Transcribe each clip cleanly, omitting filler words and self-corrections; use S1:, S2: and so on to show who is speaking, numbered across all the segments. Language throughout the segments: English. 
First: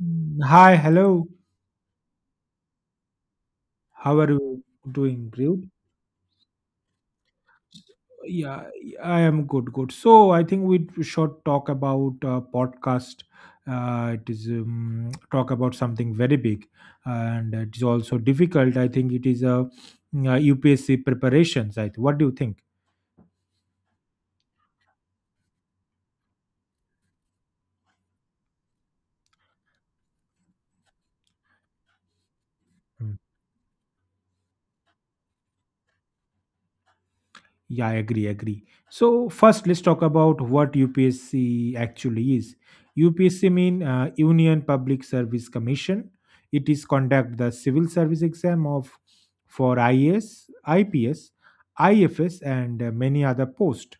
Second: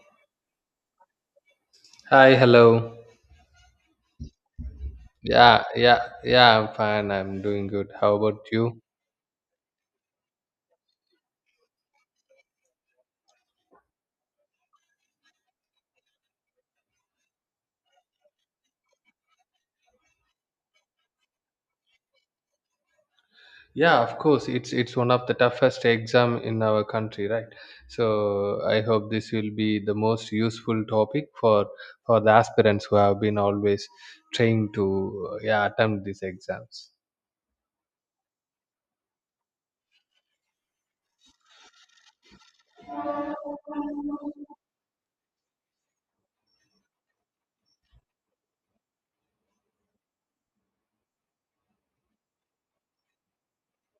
S1: Hi, hello.
S2: Hi, hello.
S1: How are you doing,
S2: Yeah,
S1: Groot?
S2: yeah, yeah, I'm fine. I'm doing good. How about
S1: Yeah,
S2: you?
S1: I am good, good. So I think we should talk about podcast. It is talk about something very big, and it is also difficult. I think it is a UPSC preparations. I what do you think?
S2: Yeah, of course. It's one of the toughest exam in our country, right? So I hope this will be the most useful topic for the aspirants who have been always trying to yeah attempt these exams.
S1: Yeah, I agree, agree. So first, let's talk about what UPSC actually is. UPSC mean Union Public Service Commission. It is conduct the civil service exam of for IAS, IPS, IFS, and many other post.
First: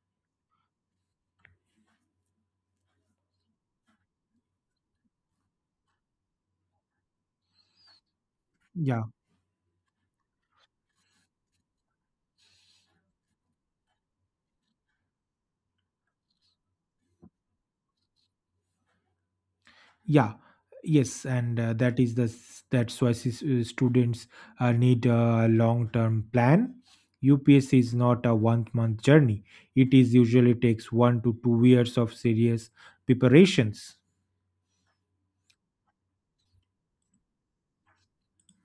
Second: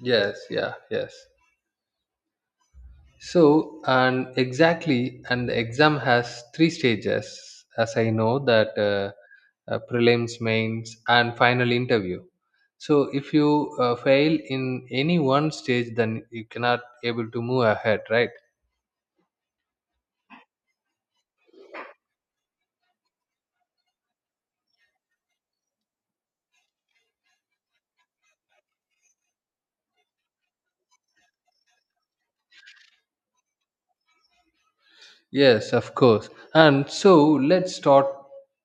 S2: Yes, yeah, yes. So, and exactly, and the exam has three stages, as I know that
S1: Yeah,
S2: uh, uh, prelims, mains, and final interview. So, if you fail in any one stage, then you cannot able to move ahead, right?
S1: yeah, yes, and that is the that's why students need a long-term plan. UPS is not a one-month journey. It is usually takes 1 to 2 years of serious preparations.
S2: Yes, of course. And so, let's start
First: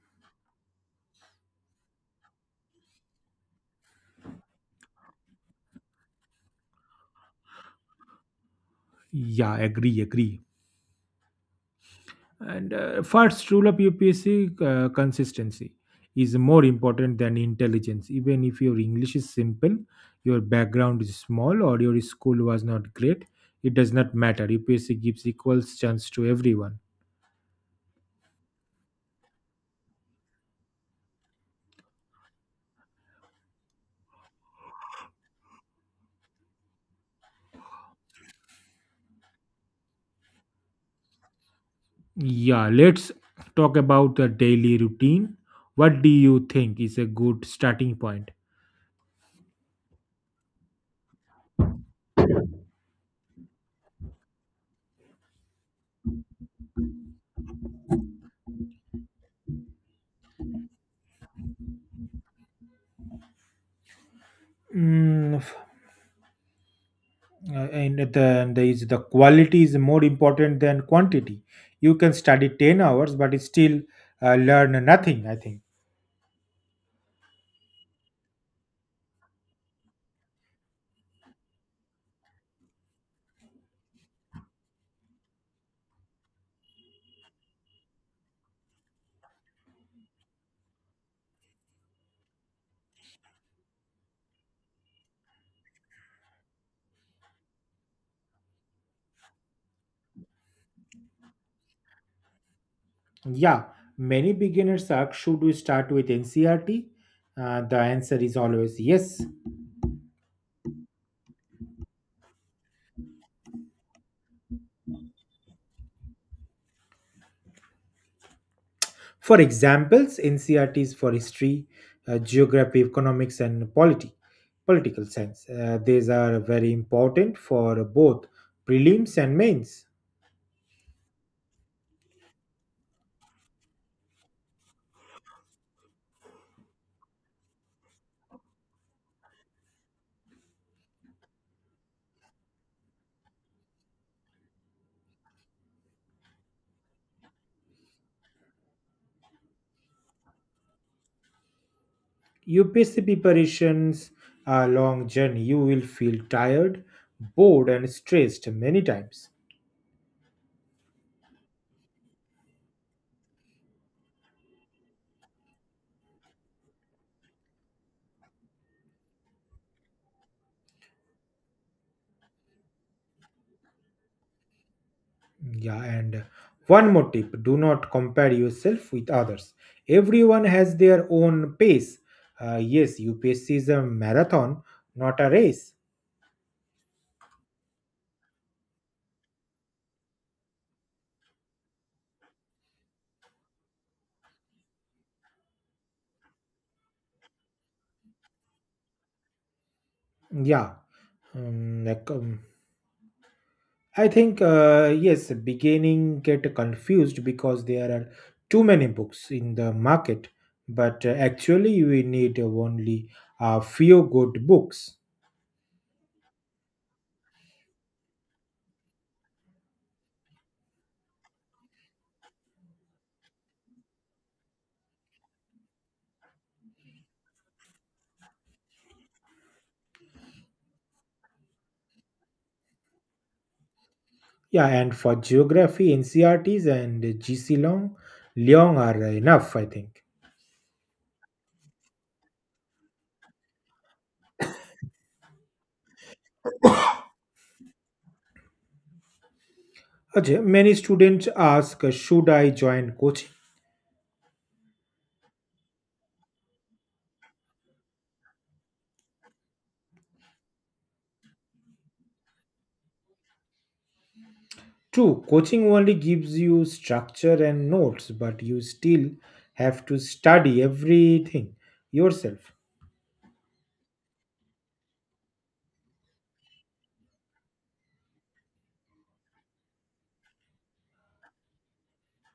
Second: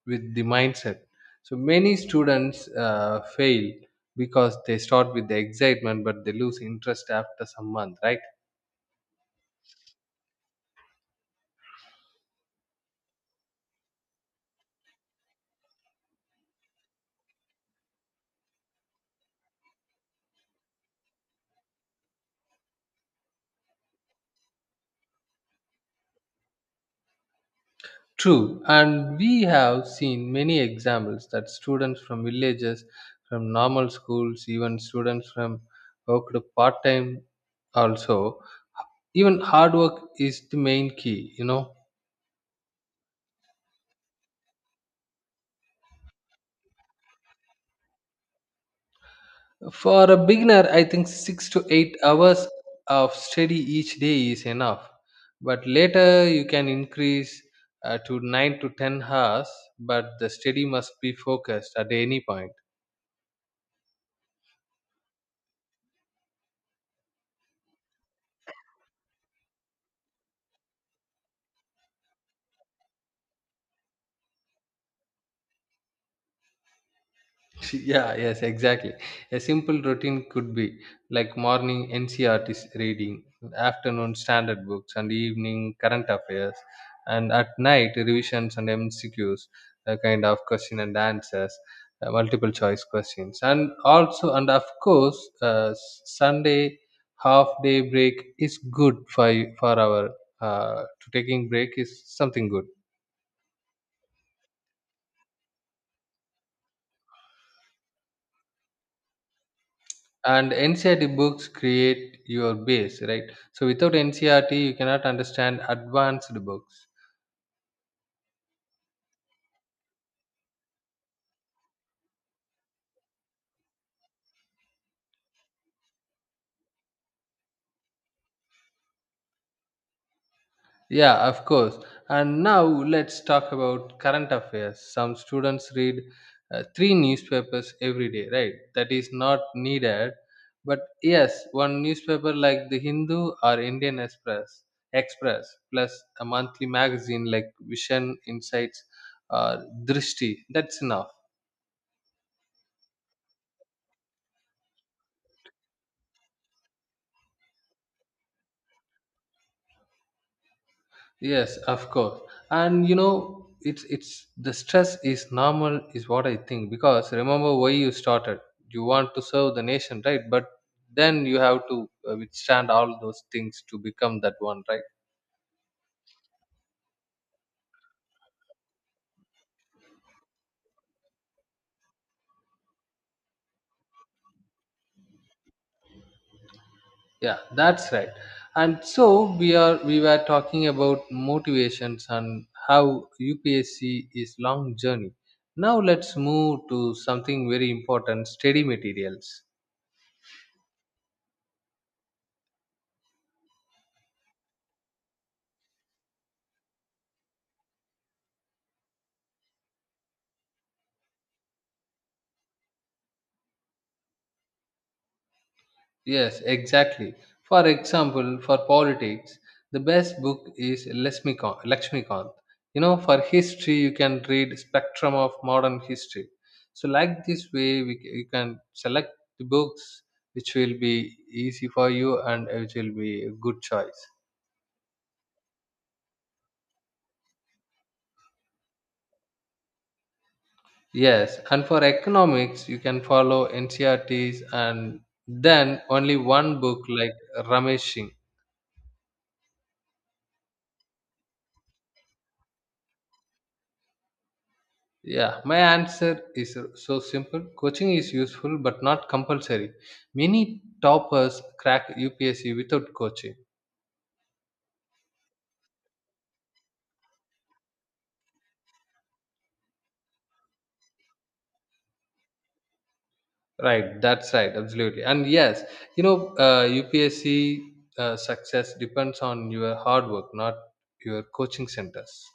S2: with the mindset. So, many students fail because they start with the excitement, but they lose interest after some month, right?
S1: Yeah, agree, agree. And first rule of UPSC consistency is more important than intelligence. Even if your English is simple, your background is small, or your school was not great, it does not matter. UPSC gives equal chance to everyone.
S2: True, and we have seen many examples that students from villages, from normal schools, even students from worked part time also, even hard work is the main key, you know.
S1: Yeah, let's talk about the daily routine. What do you think is a good starting point?
S2: For a beginner, I think 6 to 8 hours of study each day is enough. But later, you can increase to 9 to 10 hours, but the study must be focused at any point.
S1: Mm, and then there is the quality is more important than quantity. You can study 10 hours but still learn nothing, I think.
S2: Yeah, yes, exactly. A simple routine could be like morning NCRT reading, afternoon standard books, and evening current affairs, and at night revisions and MCQs, kind of question and answers, multiple choice questions. And also, and of course, uh, s- Sunday half day break is good for our, to taking break is something good.
S1: Yeah, many beginners ask, should we start with ncrt? The answer is always yes.
S2: And NCERT books create your base, right? So without NCERT, you cannot understand advanced books.
S1: For examples, ncrt is for history, geography, economics, and polity, political science. These are very important for both prelims and mains.
S2: Yeah, of course. And now let's talk about current affairs. Some students read three newspapers every day, right? That is not needed. But yes, one newspaper like The Hindu or Indian Express plus a monthly magazine like Vision, Insights, or Drishti, that's enough.
S1: UPSC preparations are long journey. You will feel tired, bored, and stressed many times.
S2: Yes, of course. And you know, it's the stress is normal is what I think, because remember why you started. You want to serve the nation, right? But then you have to withstand all those things to become that one, right?
S1: Yeah, and one more tip, do not compare yourself with others. Everyone has their own pace. Yes, UPSC is a marathon, not a race.
S2: Yeah, that's right. And so we were talking about motivations and how UPSC is long journey. Now let's move to something very important, study materials.
S1: Yeah, like, I think yes, beginning get confused because there are too many books in the market, but actually we need only a few good books.
S2: Yes, exactly. For example, for politics, the best book is Lesmikant, Lakshmikant. You know, for history, you can read Spectrum of Modern History. So, like this way, you can select the books which will be easy for you and which will be a good choice.
S1: Yeah, and for geography, NCRTs and GC Long, Leong are enough, I think.
S2: Yes, and for economics, you can follow NCRTs and then only one book like Ramesh Singh.
S1: Ajay, many students ask, should I join coaching?
S2: Yeah, my answer is so simple. Coaching is useful but not compulsory. Many toppers crack UPSC without coaching.
S1: True, coaching only gives you structure and notes, but you still have to study everything yourself.
S2: Right, that's right, absolutely. And yes, you know, UPSC success depends on your hard work, not your coaching centers.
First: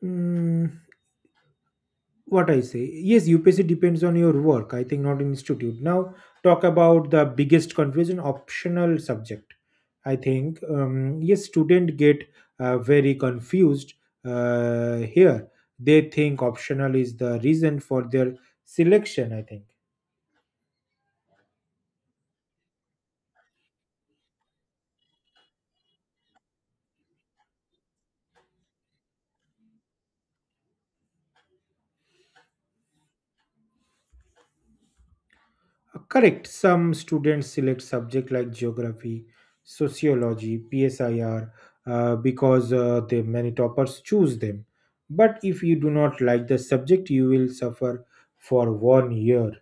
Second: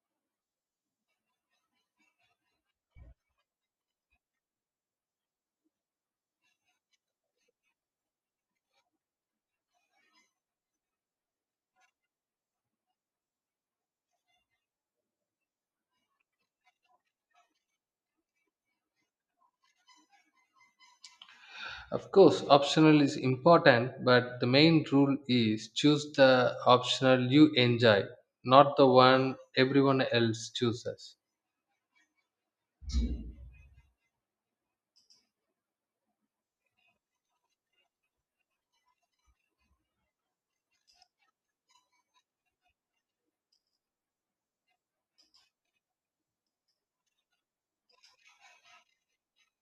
S1: Hmm, what I say. Yes, UPSC depends on your work, I think, not institute. Now talk about the biggest confusion: optional subject. I think, yes, student get very confused here. They think optional is the reason for their selection, I think.
S2: Of course, optional is important, but the main rule is choose the optional you enjoy, not the one everyone else chooses.
S1: Correct. Some students select subject like geography, sociology, PSIR because the many toppers choose them. But if you do not like the subject, you will suffer for one year.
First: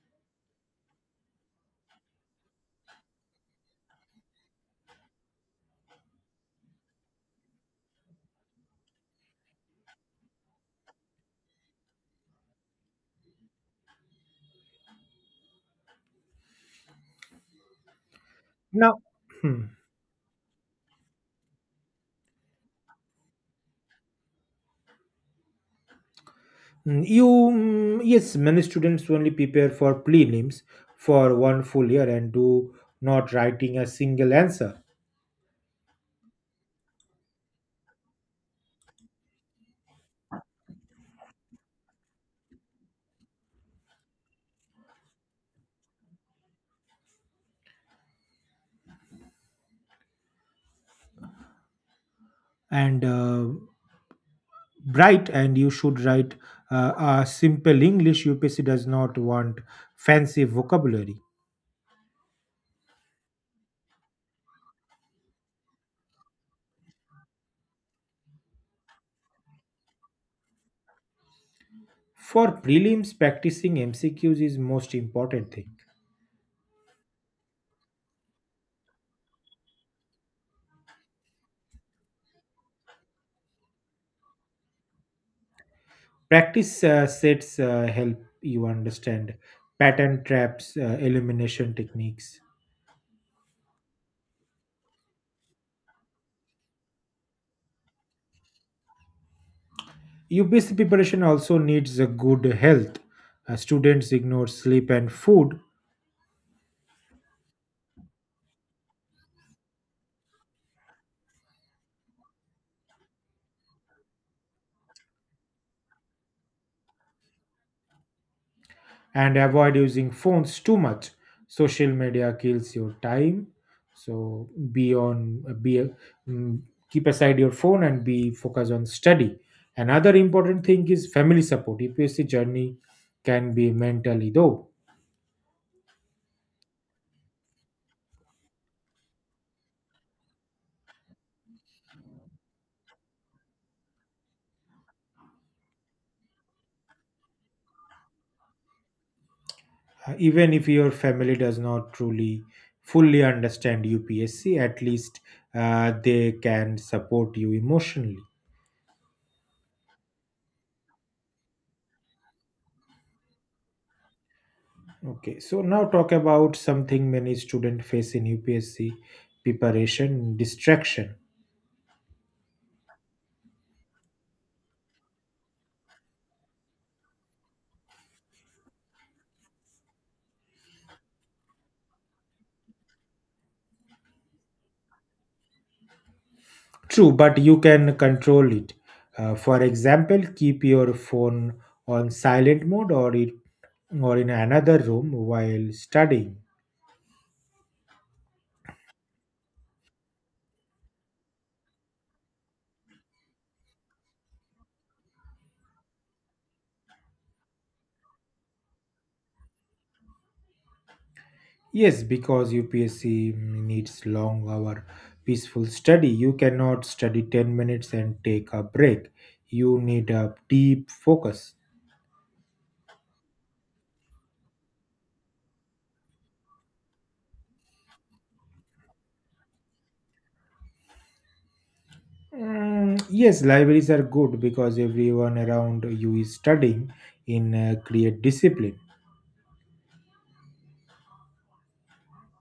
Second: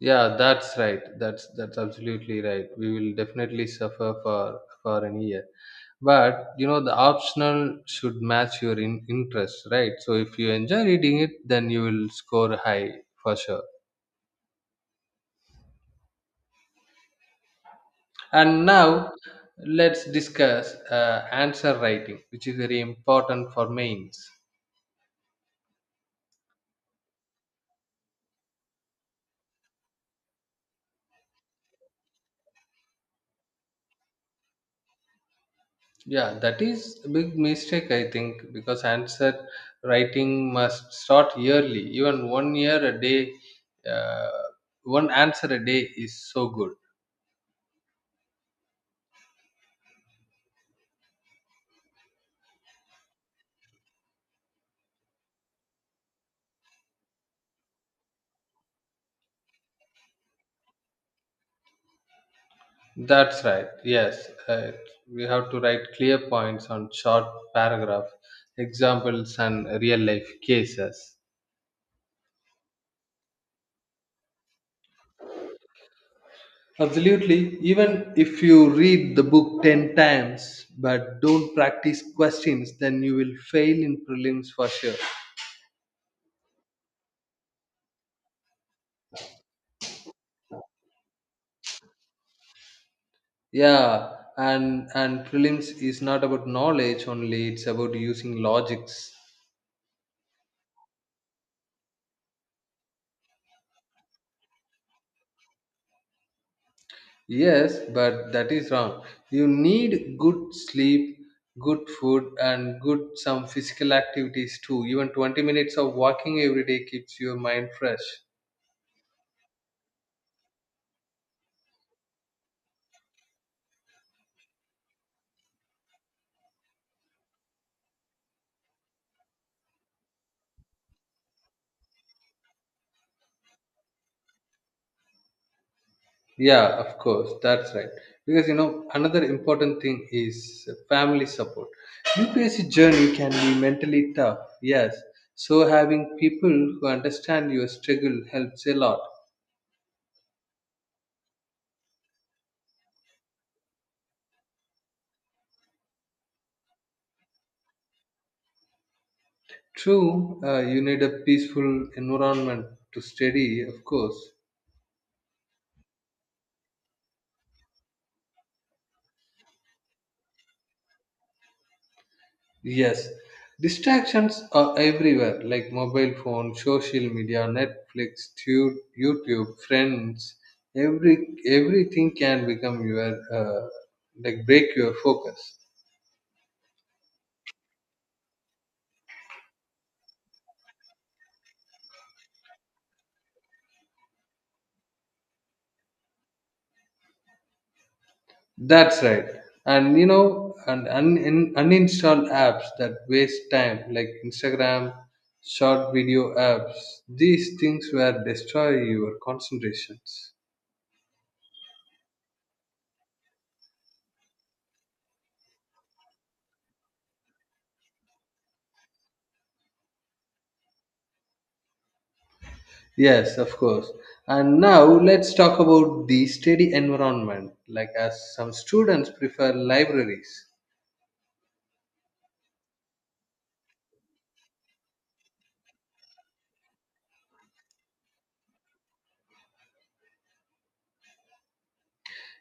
S2: Yeah, that's right. That's absolutely right. We will definitely suffer for an year. But you know, the optional should match your interest, right? So if you enjoy reading it, then you will score high for sure. And
S1: Now,
S2: now
S1: hmm,
S2: let's discuss answer writing, which is very important for mains.
S1: yes, many students only prepare for prelims for one full year and do not writing a single answer.
S2: Yeah, that is a big mistake, I think, because answer writing must start yearly. Even one year a day, uh, one answer a day is so good.
S1: And bright, and you should write uh, a simple english. Upsc does not want fancy vocabulary.
S2: That's right. Yes, we have to write clear points on short paragraph, examples, and real life cases.
S1: For prelims, practicing mcqs is most important thing.
S2: Absolutely. Even if you read the book 10 times but don't practice questions, then you will fail in prelims for sure.
S1: Practice sets help you understand pattern, traps, elimination techniques.
S2: Yeah, and prelims is not about knowledge only, it's about using logics.
S1: Upsc preparation also needs a good health. Students ignore sleep and food,
S2: Yes, but that is wrong. You need good sleep, good food, and good some physical activities too. Even 20 minutes of walking every day keeps your mind fresh.
S1: and avoid using phones too much. Social media kills your time, so be on be mm, keep aside your phone and be focused on study. Another important thing is family support. Upsc journey can be mentally though.
S2: Yeah, of course, that's right. Because you know, another important thing is family support. UPSC journey can be mentally tough, yes. So having people who understand your struggle helps a lot.
S1: Even if your family does not truly fully understand upsc, at least they can support you emotionally.
S2: True, you need a peaceful environment to study, of course.
S1: Okay, so now talk about something many students face in UPSC preparation, distraction.
S2: Yes, distractions are everywhere like mobile phone, social media, Netflix, YouTube, friends. Everything can become your, like, break your focus.
S1: True, but you can control it. For example, keep your phone on silent mode, or in another room while studying.
S2: That's right. And you know, and uninstall apps that waste time like Instagram, short video apps. These things will destroy your concentrations.
S1: Yes, because UPSC needs long hour peaceful study. You cannot study 10 minutes and take a break. You need a deep focus.
S2: Yes, of course. And now let's talk about the study environment, like as some students prefer libraries.
S1: Mm, yes, libraries are good because everyone around you is studying in create discipline.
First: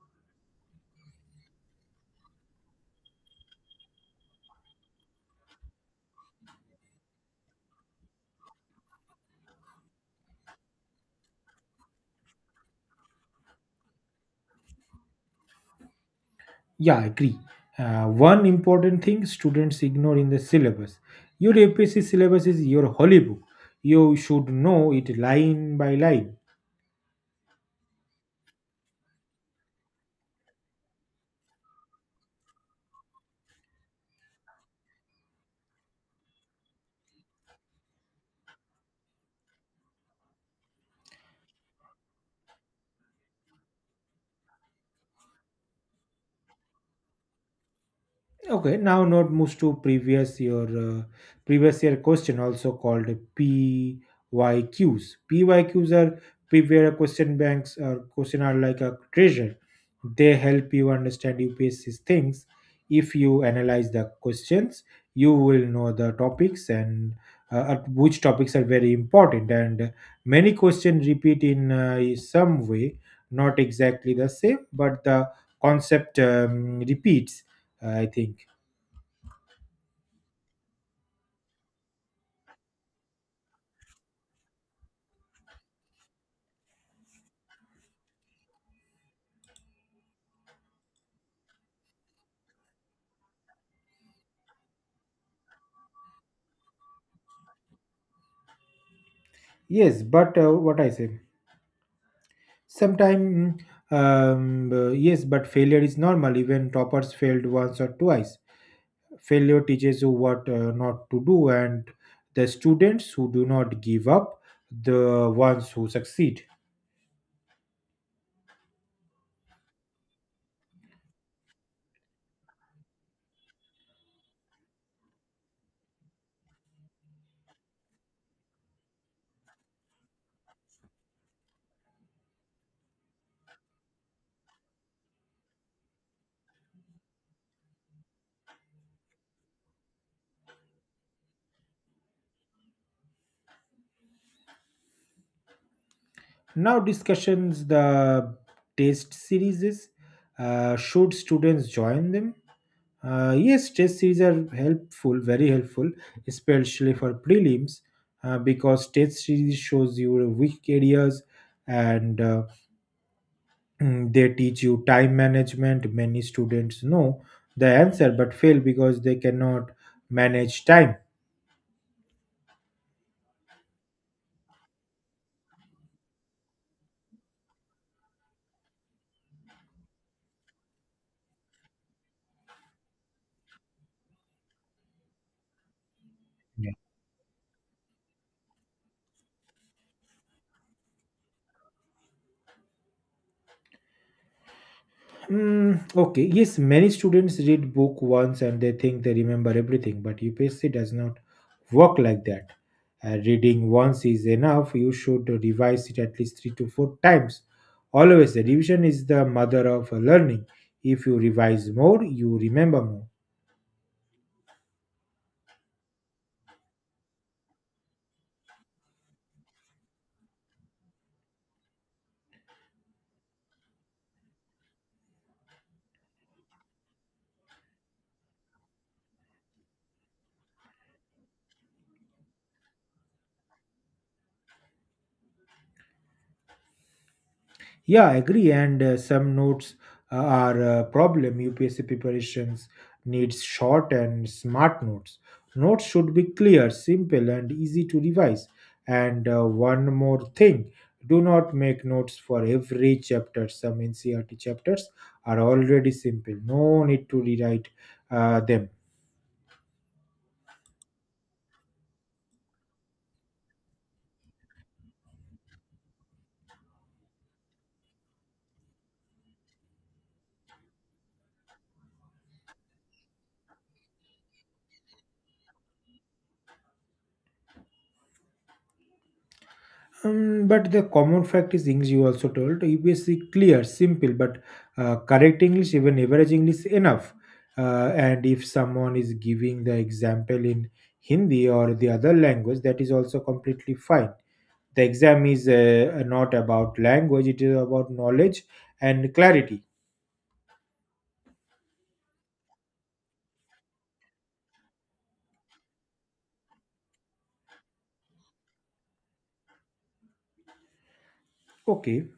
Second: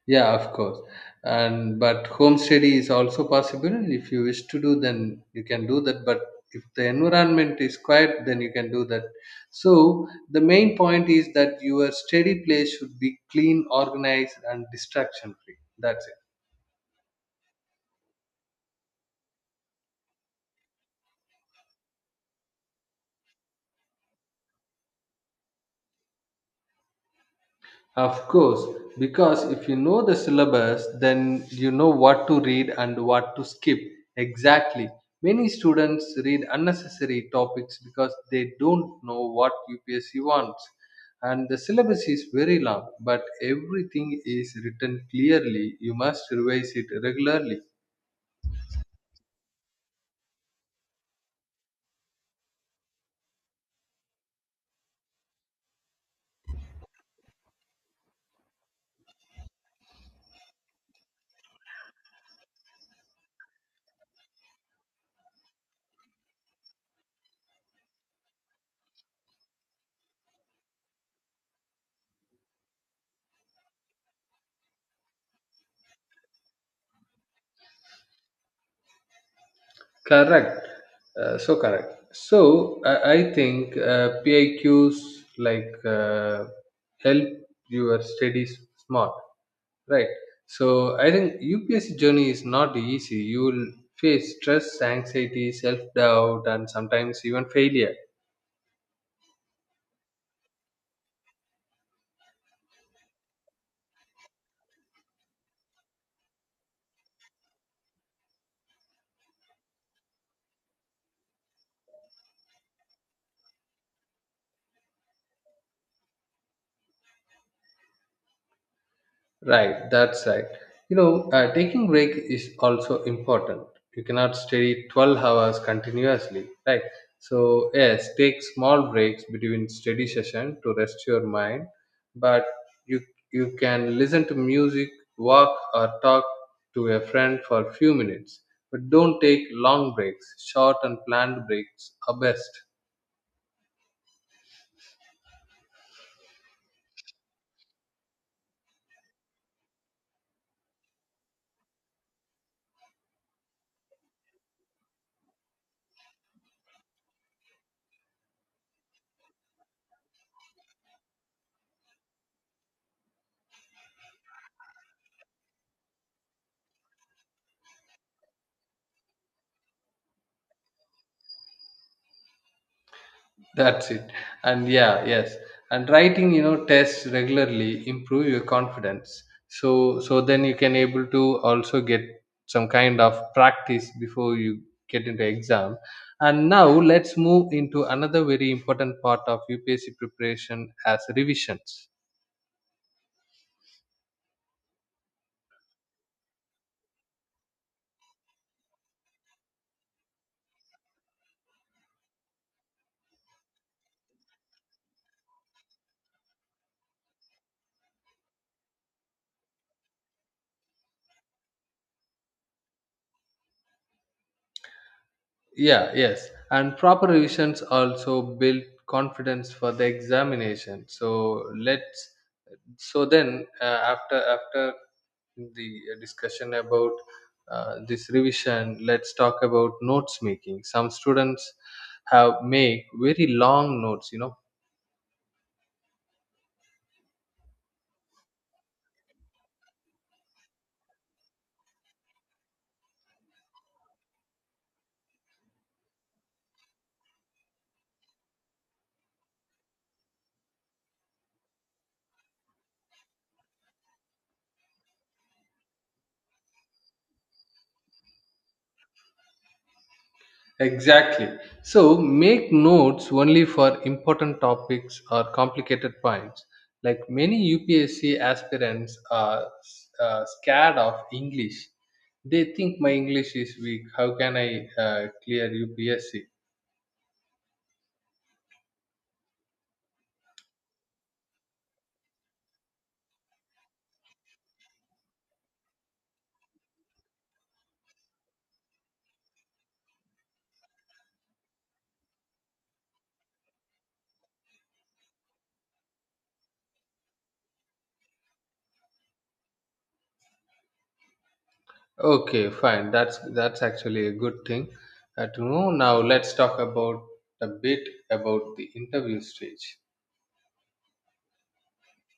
S2: Yeah, of course. And but home study is also possible. If you wish to do, then you can do that. But if the environment is quiet, then you can do that. So the main point is that your study place should be clean, organized, and distraction free. That's it.
S1: Yeah, agree. One important thing students ignore in the syllabus. Your APSC syllabus is your holy book. You should know it line by line.
S2: Of course, because if you know the syllabus, then you know what to read and what to skip. Exactly. Many students read unnecessary topics because they don't know what UPSC wants. And the syllabus is very long, but everything is written clearly. You must revise it regularly.
S1: Okay, now note moves to previous year question, also called PYQs. PYQs are previous year question banks, or question are like a treasure. They help you understand UPSC's things. If you analyze the questions, you will know the topics and which topics are very important. And many questions repeat in some way, not exactly the same, but the concept repeats, I think.
S2: Correct. So correct. So I think PIQs like help your studies smart. Right. So I think UPSC journey is not easy. You will face stress, anxiety, self doubt, and sometimes even failure.
S1: Yes, but what I say, sometimes, yes, but failure is normal. Even toppers failed once or twice. Failure teaches you what not to do, and the students who do not give up, the ones who succeed.
S2: Right, that's right. You know, taking break is also important. You cannot study 12 hours continuously, right? So, yes, take small breaks between study session to rest your mind, but you you can listen to music, walk or talk to a friend for a few minutes. But don't take long breaks. Short and planned breaks are best.
S1: Now, discussions, the test series Uh, should students join them? Yes, test series are helpful, very helpful, especially for prelims, because test series shows your weak areas, and they teach you time management. Many students know the answer but fail because they cannot manage time.
S2: That's it. And yeah, yes. And writing, you know, tests regularly improve your confidence. So so then you can able to also get some kind of practice before you get into exam. And now let's move into another very important part of UPSC preparation as revisions.
S1: Mm, okay, yes, many students read book once and they think they remember everything, but UPSC does not work like that. Reading once is enough. You should revise it at least three to four times. Always, the revision is the mother of learning. If you revise more, you remember more.
S2: Yeah, yes. And proper revisions also build confidence for the examination. So let's so then after the discussion about this revision, let's talk about notes making. Some students have make very long notes, you know.
S1: Yeah, I agree. And some notes are a problem. UPSC preparations needs short and smart notes. Notes should be clear, simple, and easy to revise. And one more thing, do not make notes for every chapter. Some NCRT chapters are already simple, no need to rewrite them.
S2: Exactly, so make notes only for important topics or complicated points. Like many UPSC aspirants are scared of English. They think my English is weak, how can I clear UPSC.
S1: But the common fact is English. You also told, UPSC clear, simple, but correct English, even average English, is enough. And if someone is giving the example in Hindi or the other language, that is also completely fine. The exam is not about language; it is about knowledge and clarity.
S2: Okay, fine. That's actually a good thing to know. Now let's talk about a bit about the interview stage.
S1: Okay,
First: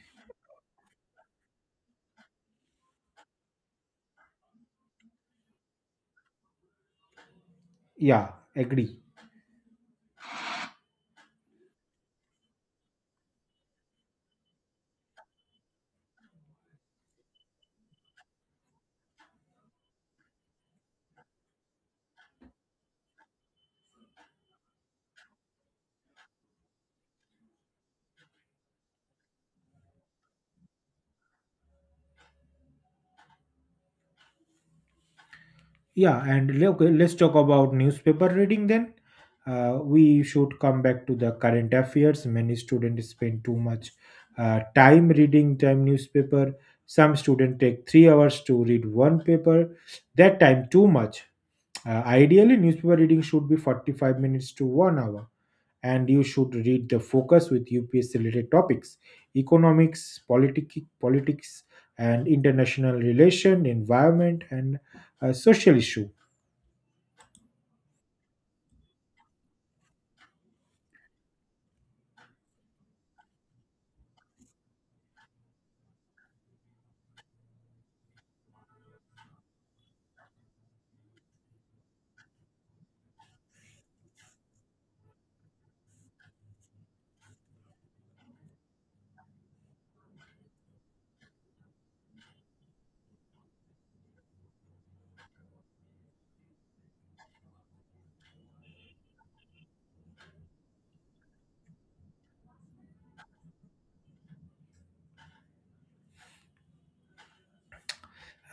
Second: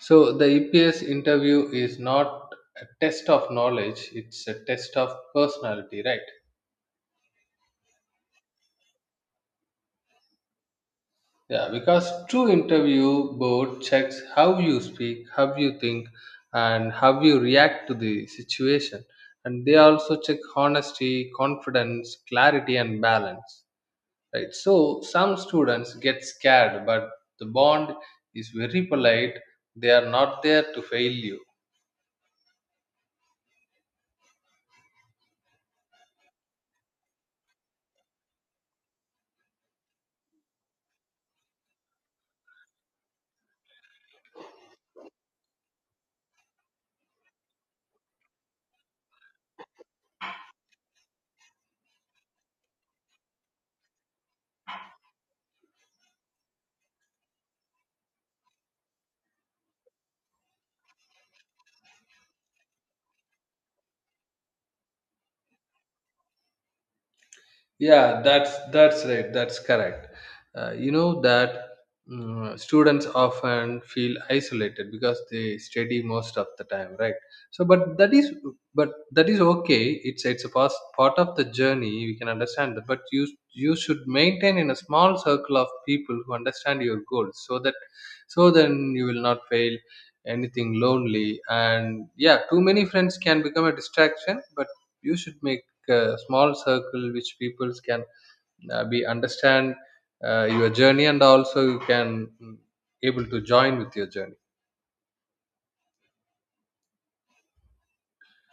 S2: So the EPS interview is not a test of knowledge; it's a test of personality, right?
S1: yeah, agree.
S2: Yeah, because true interview board checks how you speak, how you think, and how you react to the situation, and they also check honesty, confidence, clarity, and balance. Right. So some students get scared, but the bond is very polite. They are not there to fail you.
S1: Yeah, and okay, let's talk about newspaper reading then. We should come back to the current affairs. Many students spend too much time reading time newspaper. Some students take 3 hours to read one paper. That time too much. Ideally, newspaper reading should be 45 minutes to 1 hour. And you should read the focus with UPSC related topics: economics, politics, and international relation, environment, and social issue.
S2: Yeah, that's right, that's correct. You know that, mm, students often feel isolated because they study most of the time, right? So but that is, but that is okay, it's a part of the journey, we can understand that. But you should maintain in a small circle of people who understand your goals, so that so then you will not fail anything lonely. And yeah, too many friends can become a distraction, but you should make small circle which people can be understand your journey, and also you can, mm, able to join with your journey.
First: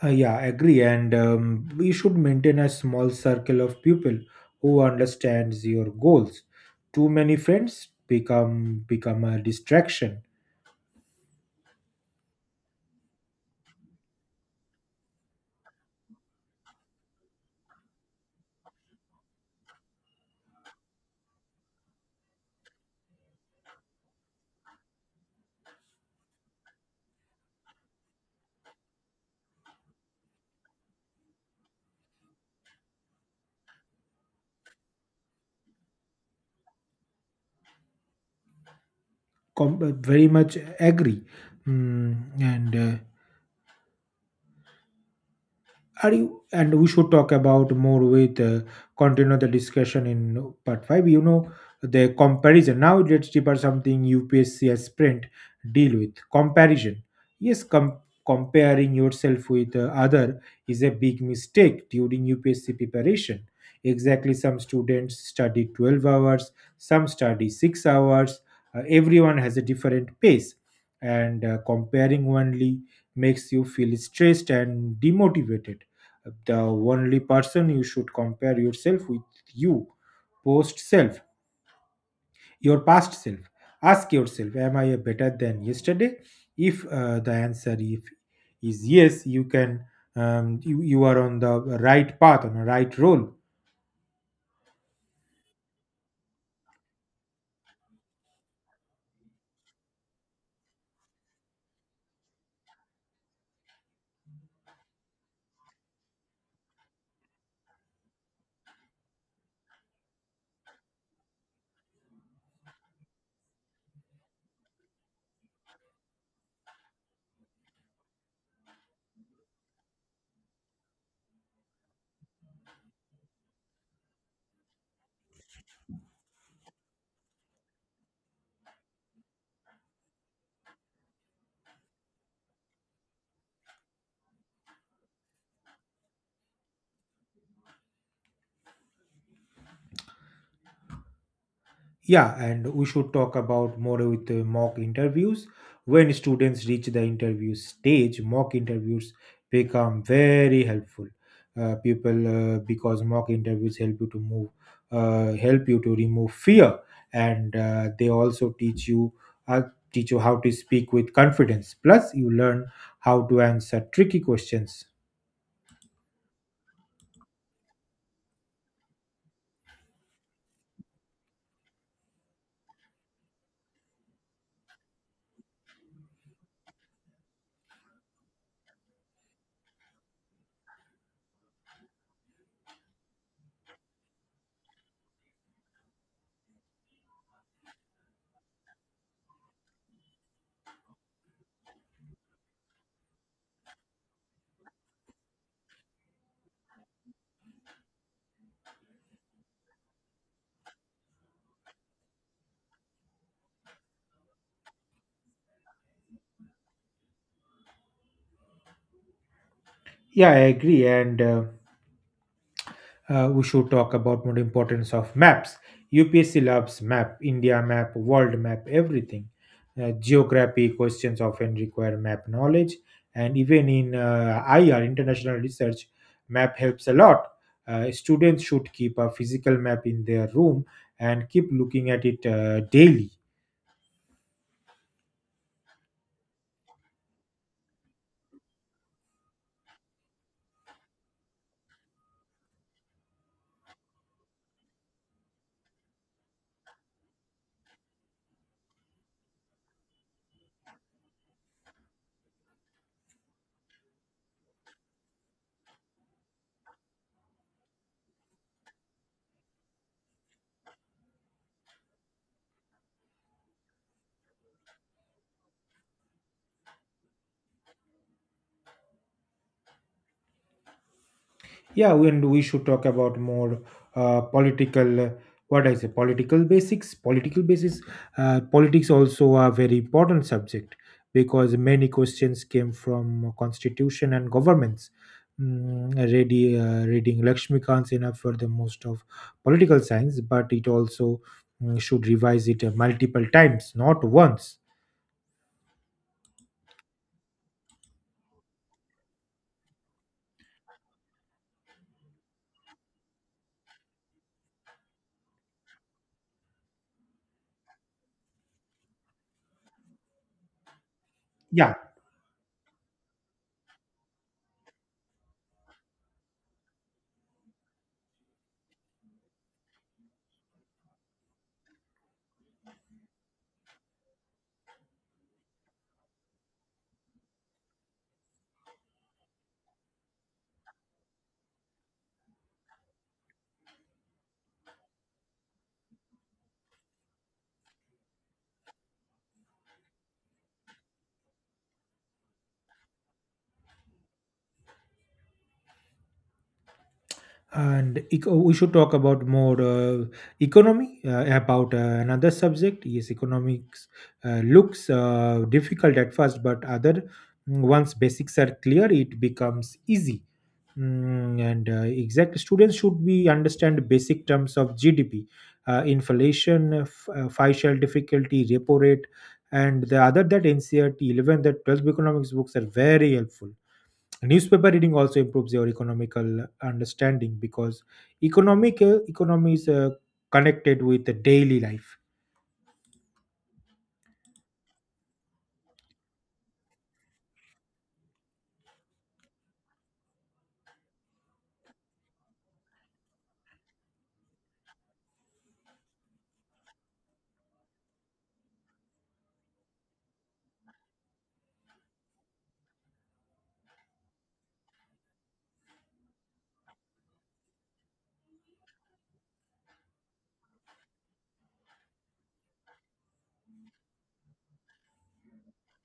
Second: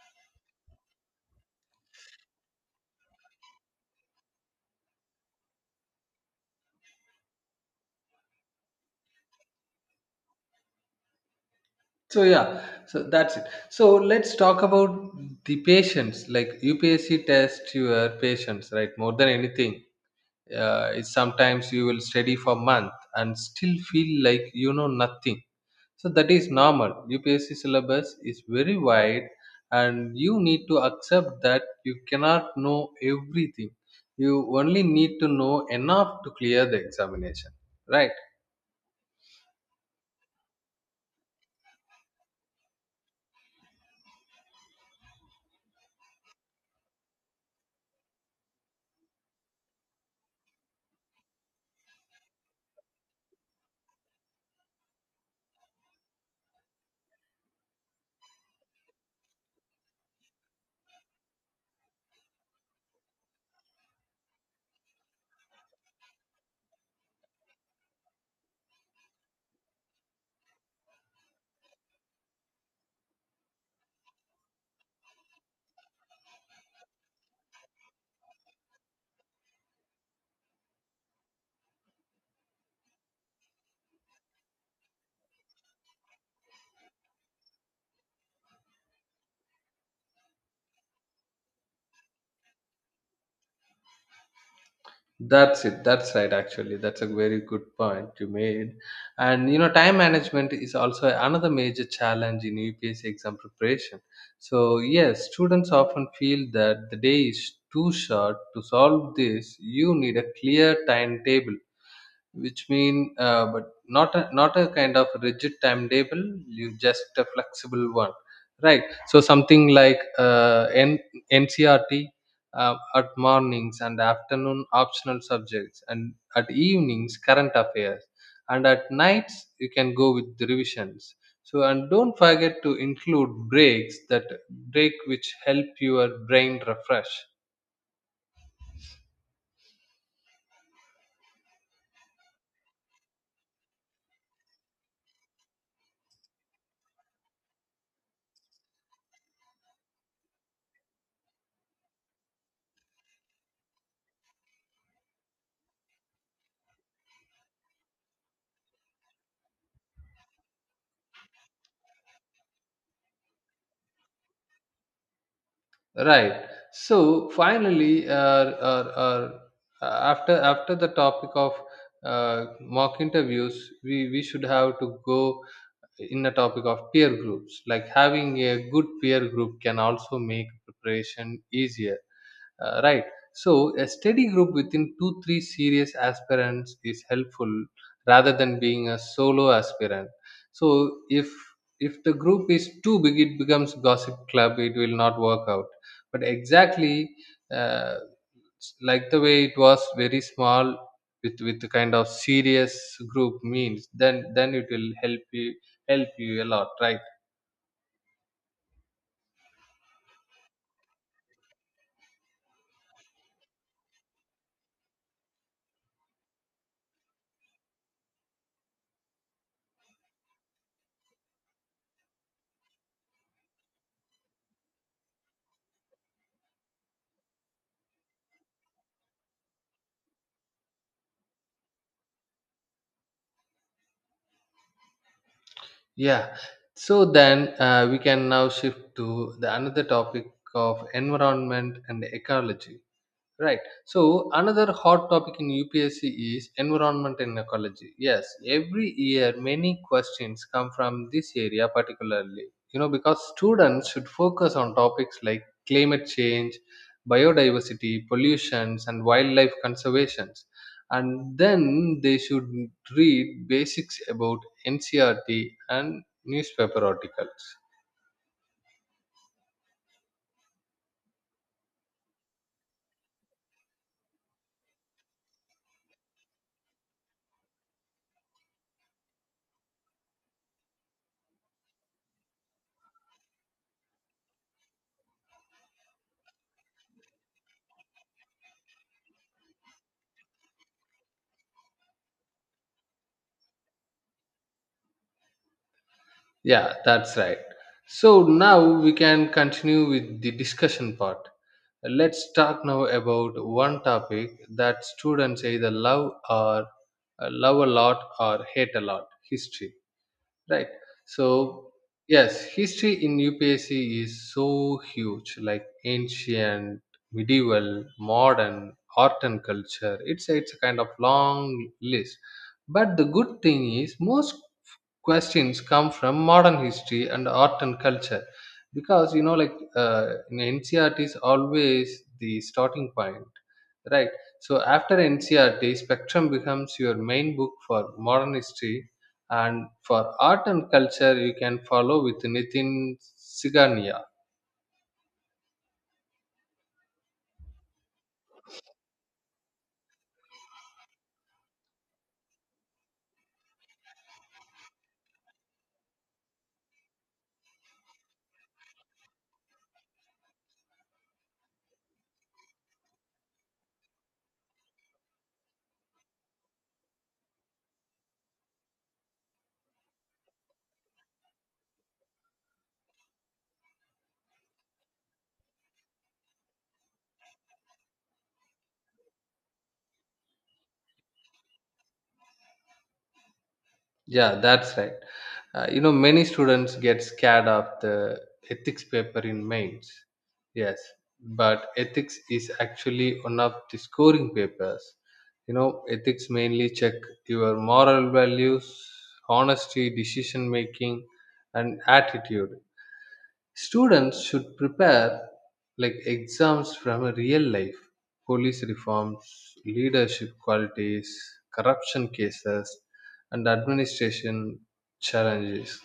S1: Yeah, agree. And we should maintain a small circle of people who understands your goals. Too many friends become a distraction.
S2: So yeah, so that's it. So let's talk about the patients, like UPSC test your patients, right, more than anything. It's sometimes you will study for month and still feel like you know nothing. So that is normal. UPSC syllabus is very wide, and you need to accept that you cannot know everything. You only need to know enough to clear the examination, right?
S1: Very much agree. Mm, and uh, and we should talk about more with, continue the discussion in part 5. You know, the comparison. Now let's deeper something. UPSC has Sprint deal with comparison. Yes, comparing yourself with other is a big mistake during UPSC preparation. Exactly, some students study 12 hours, some study 6 hours. Everyone has a different pace, and comparing only makes you feel stressed and demotivated. The only person you should compare yourself with, you post self your past self. Ask yourself, am I better than yesterday? If the answer if is yes, you can, you are on the right path, on the right role.
S2: That's it. That's right. Actually, that's a very good point you made. And you know, time management is also another major challenge in UPSC exam preparation. So yes, students often feel that the day is too short to solve this. You need a clear timetable which mean but not a kind of rigid timetable, you just a flexible one, right? So something like NCRT at mornings, and afternoon optional subjects, and at evenings current affairs, and at nights you can go with the revisions. So and don't forget to include breaks, that break which help your brain refresh.
S1: Yeah, and we should talk about more with the mock interviews. When students reach the interview stage, mock interviews become very helpful. Because mock interviews help you to remove fear, and they also uh, teach you how to speak with confidence. Plus, you learn how to answer tricky questions.
S2: Right, so finally or after after the topic of mock interviews, we should have to go in the topic of peer groups. Like having a good peer group can also make preparation easier, right. So a steady group within two, three serious aspirants is helpful rather than being a solo aspirant. So if the group is too big, it becomes gossip club. It will not work out. But exactly uh, like the way it was very small with the kind of serious group means, then it will help you a lot, right?
S1: Yeah, I agree, and. We should talk about more importance of maps. UPSC loves map, India map, world map, everything. Geography questions often require map knowledge, and even in IR, international research, map helps a lot. Students should keep a physical map in their room and keep looking at it daily.
S2: Yeah. So then we can now shift to the another topic of environment and ecology. Right. So another hot topic in UPSC is environment and ecology. Yes, every year many questions come from this area particularly. You know, because students should focus on topics like climate change, biodiversity, pollutions, and wildlife conservations. And then they should read basics about NCRT and newspaper articles.
S1: Yeah, and we should talk about more political. What I say, political basics. Political basics. Politics also a very important subject because many questions came from constitution and governments. Reading Lakshmikant's enough for the most of political science, but it also should revise it multiple times, not once.
S2: Yeah, that's right. So now we can continue with the discussion part. Let's talk now about one topic that students either love a lot or hate a lot history, right? So,
S1: Yeah,
S2: yes, history in UPSC is so huge like ancient, medieval, modern, art and culture. It's a kind of long list. But the good thing is, most questions come from modern history and art and culture because you know like in ncrt is always the starting point, right? So after ncrt, spectrum becomes your main book for modern history, and for art and culture you can follow with nitin sigania.
S1: and eco we should talk about more, economy, about another subject. Yes, economics looks difficult at first, but other once basics are clear, it becomes easy. And exact students should be understand basic terms of GDP, inflation, financial difficulty, repo rate, and the other that NCERT 11 that 12th economics books are very helpful. Newspaper reading also improves your economical understanding because economic economy is connected with the daily life.
S2: Yeah, that's right. You know, many students get scared of the ethics paper in mains. Yes, but ethics is actually one of the scoring papers. You know, ethics mainly check your moral values, honesty, decision making, and attitude. Students should prepare like exams from a real life, police reforms, leadership qualities, corruption cases, and administration challenges.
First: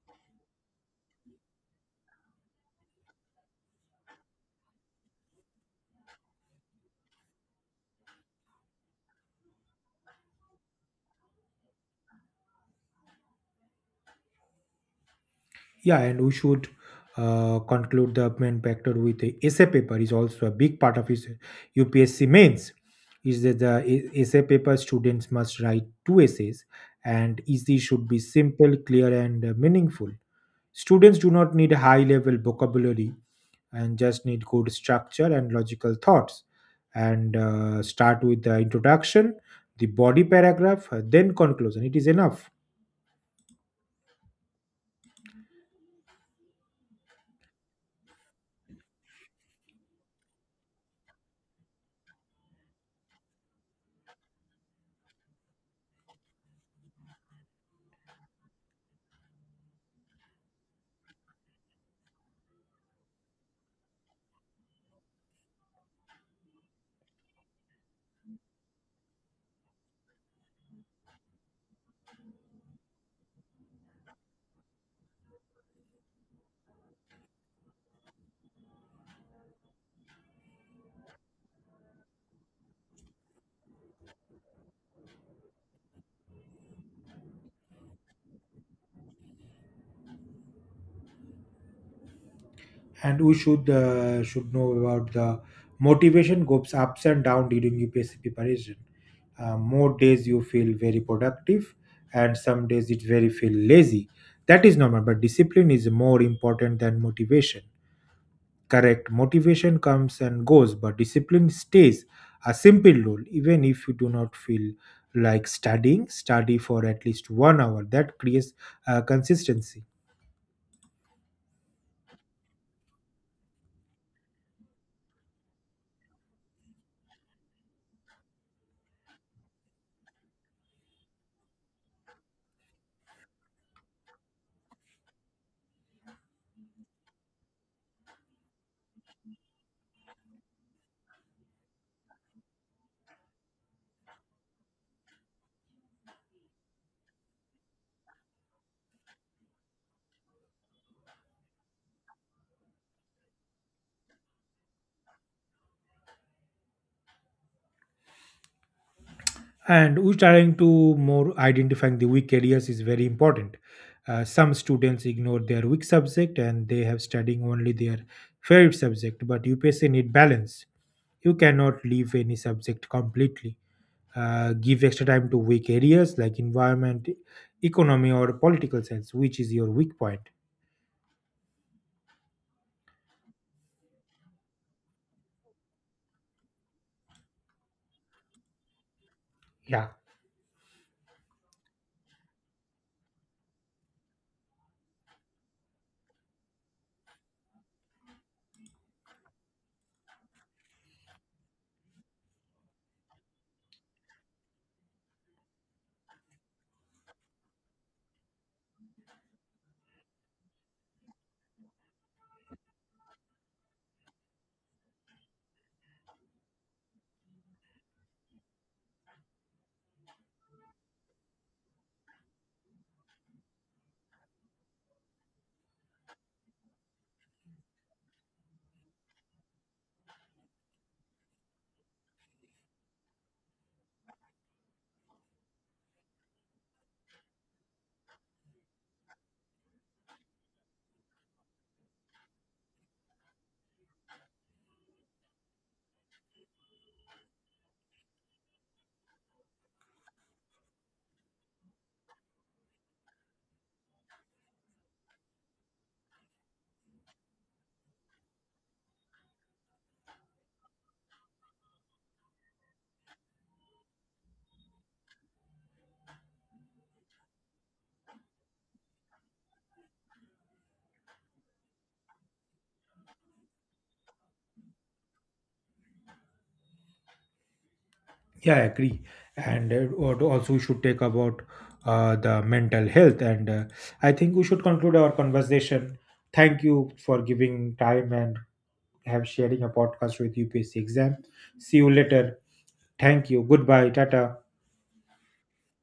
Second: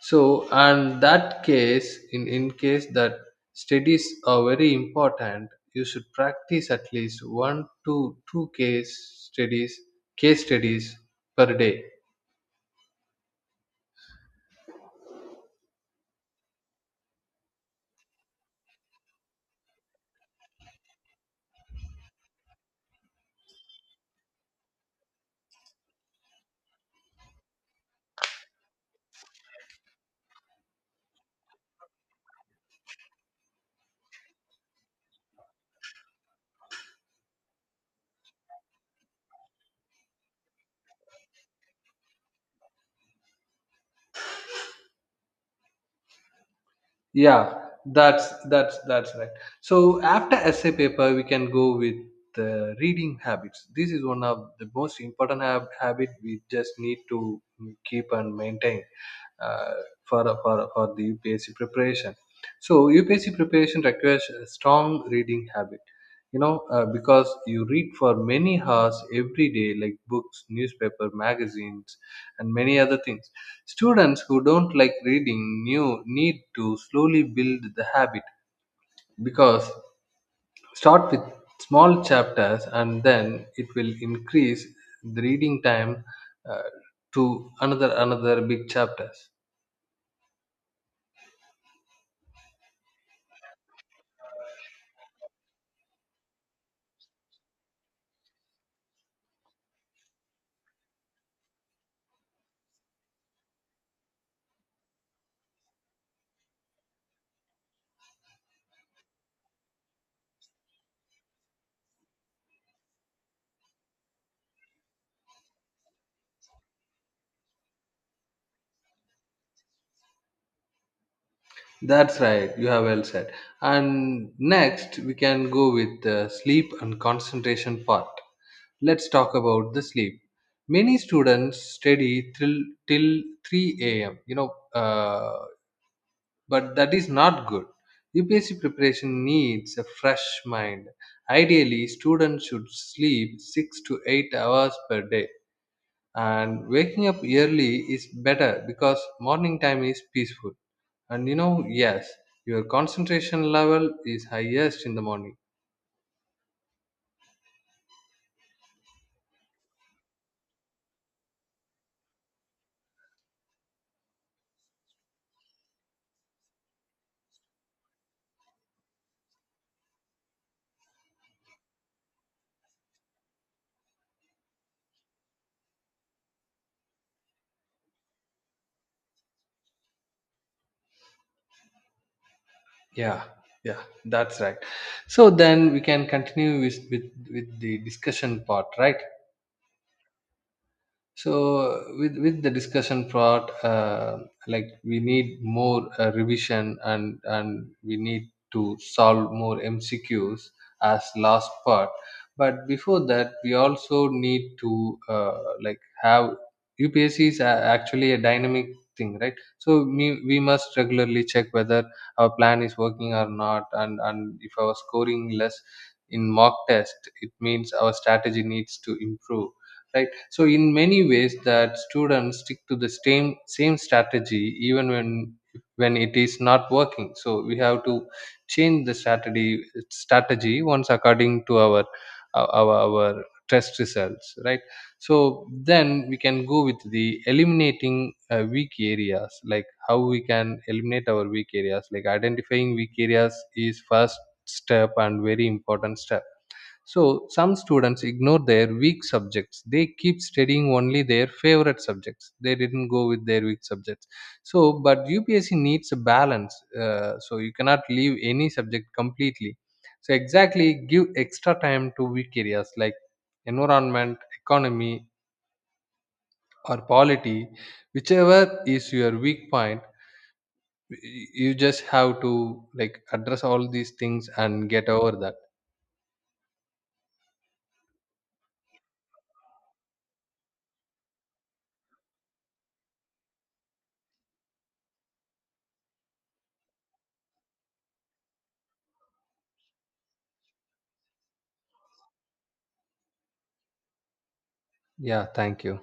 S2: So, and that case, in case that studies are very important, you should practice at least one to two case studies per day.
S1: Yeah, and we should conclude the main factor with the essay paper is also a big part of his upsc mains is that the essay paper. Students must write two essays, and easy should be simple, clear, and meaningful. Students do not need a high level vocabulary and just need good structure and logical thoughts. And start with the introduction, the body paragraph, then conclusion. It is enough.
S2: Yeah, that's right. So after essay paper we can go with the reading habits. This is one of the most important habit we just need to keep and maintain uh, for the upsc preparation. So upsc preparation requires a strong reading habit, you know, because you read for many hours every day like books, newspaper, magazines, and many other things. Students who don't like reading new need to slowly build the habit, because start with small chapters and then it will increase the reading time uh, to another big chapters.
S1: And we should know about the motivation goes ups and down during UPSC preparation. More days you feel very productive, and some days it very feel lazy. That is normal, but discipline is more important than motivation. Correct. Motivation comes and goes, but discipline stays. A simple rule, even if you do not feel like studying, study for at least one hour. That creates consistency.
S2: That's right, you have well said. And next, we can go with the sleep and concentration part. Let's talk about the sleep. Many students study till 3 a.m., you know, but that is not good. UPSC preparation needs a fresh mind. Ideally, students should sleep 6 to 8 hours per day, and waking up early is better because morning time is peaceful, and you know, yes, your concentration level is highest in the morning.
S1: And we're trying to more identifying the weak areas is very important. Some students ignore their weak subject, and they have studying only their favorite subject, but upsc need balance. You cannot leave any subject completely. Give extra time to weak areas like environment, economy, or political science, which is your weak point.
S2: Yeah yeah, that's right. So then we can continue with the discussion part, right?
S1: Yeah,
S2: So with the discussion part, like we need more revision, and we need to solve more mcqs as last part. But before that we also need to like have upsc is actually a dynamic thing, right? So we must regularly check whether our plan is working or not, and if our scoring less in mock test it means our strategy needs to improve, right? So in many ways that students stick to the same strategy even when it is not working, so we have to change the strategy once according to our test results, right? So then we can go with the eliminating weak areas. Like how we can eliminate our weak areas, like identifying weak areas is first step and very important step. So some students ignore their weak subjects. They keep studying only their favorite subjects. They didn't go with their weak subjects. So, but UPSC needs a balance. So you cannot leave any subject completely. So exactly, give extra time to weak areas like environment, economy, or polity, whichever is your weak point. y- You just have to like address all these things and get over that.
S1: yeah, I agree. And what also we should take about the mental health. And I think we should conclude our conversation. Thank you for giving time and have sharing a podcast with UPSC exam. See you later. Thank you. Goodbye. Tata.
S2: Yeah, thank you.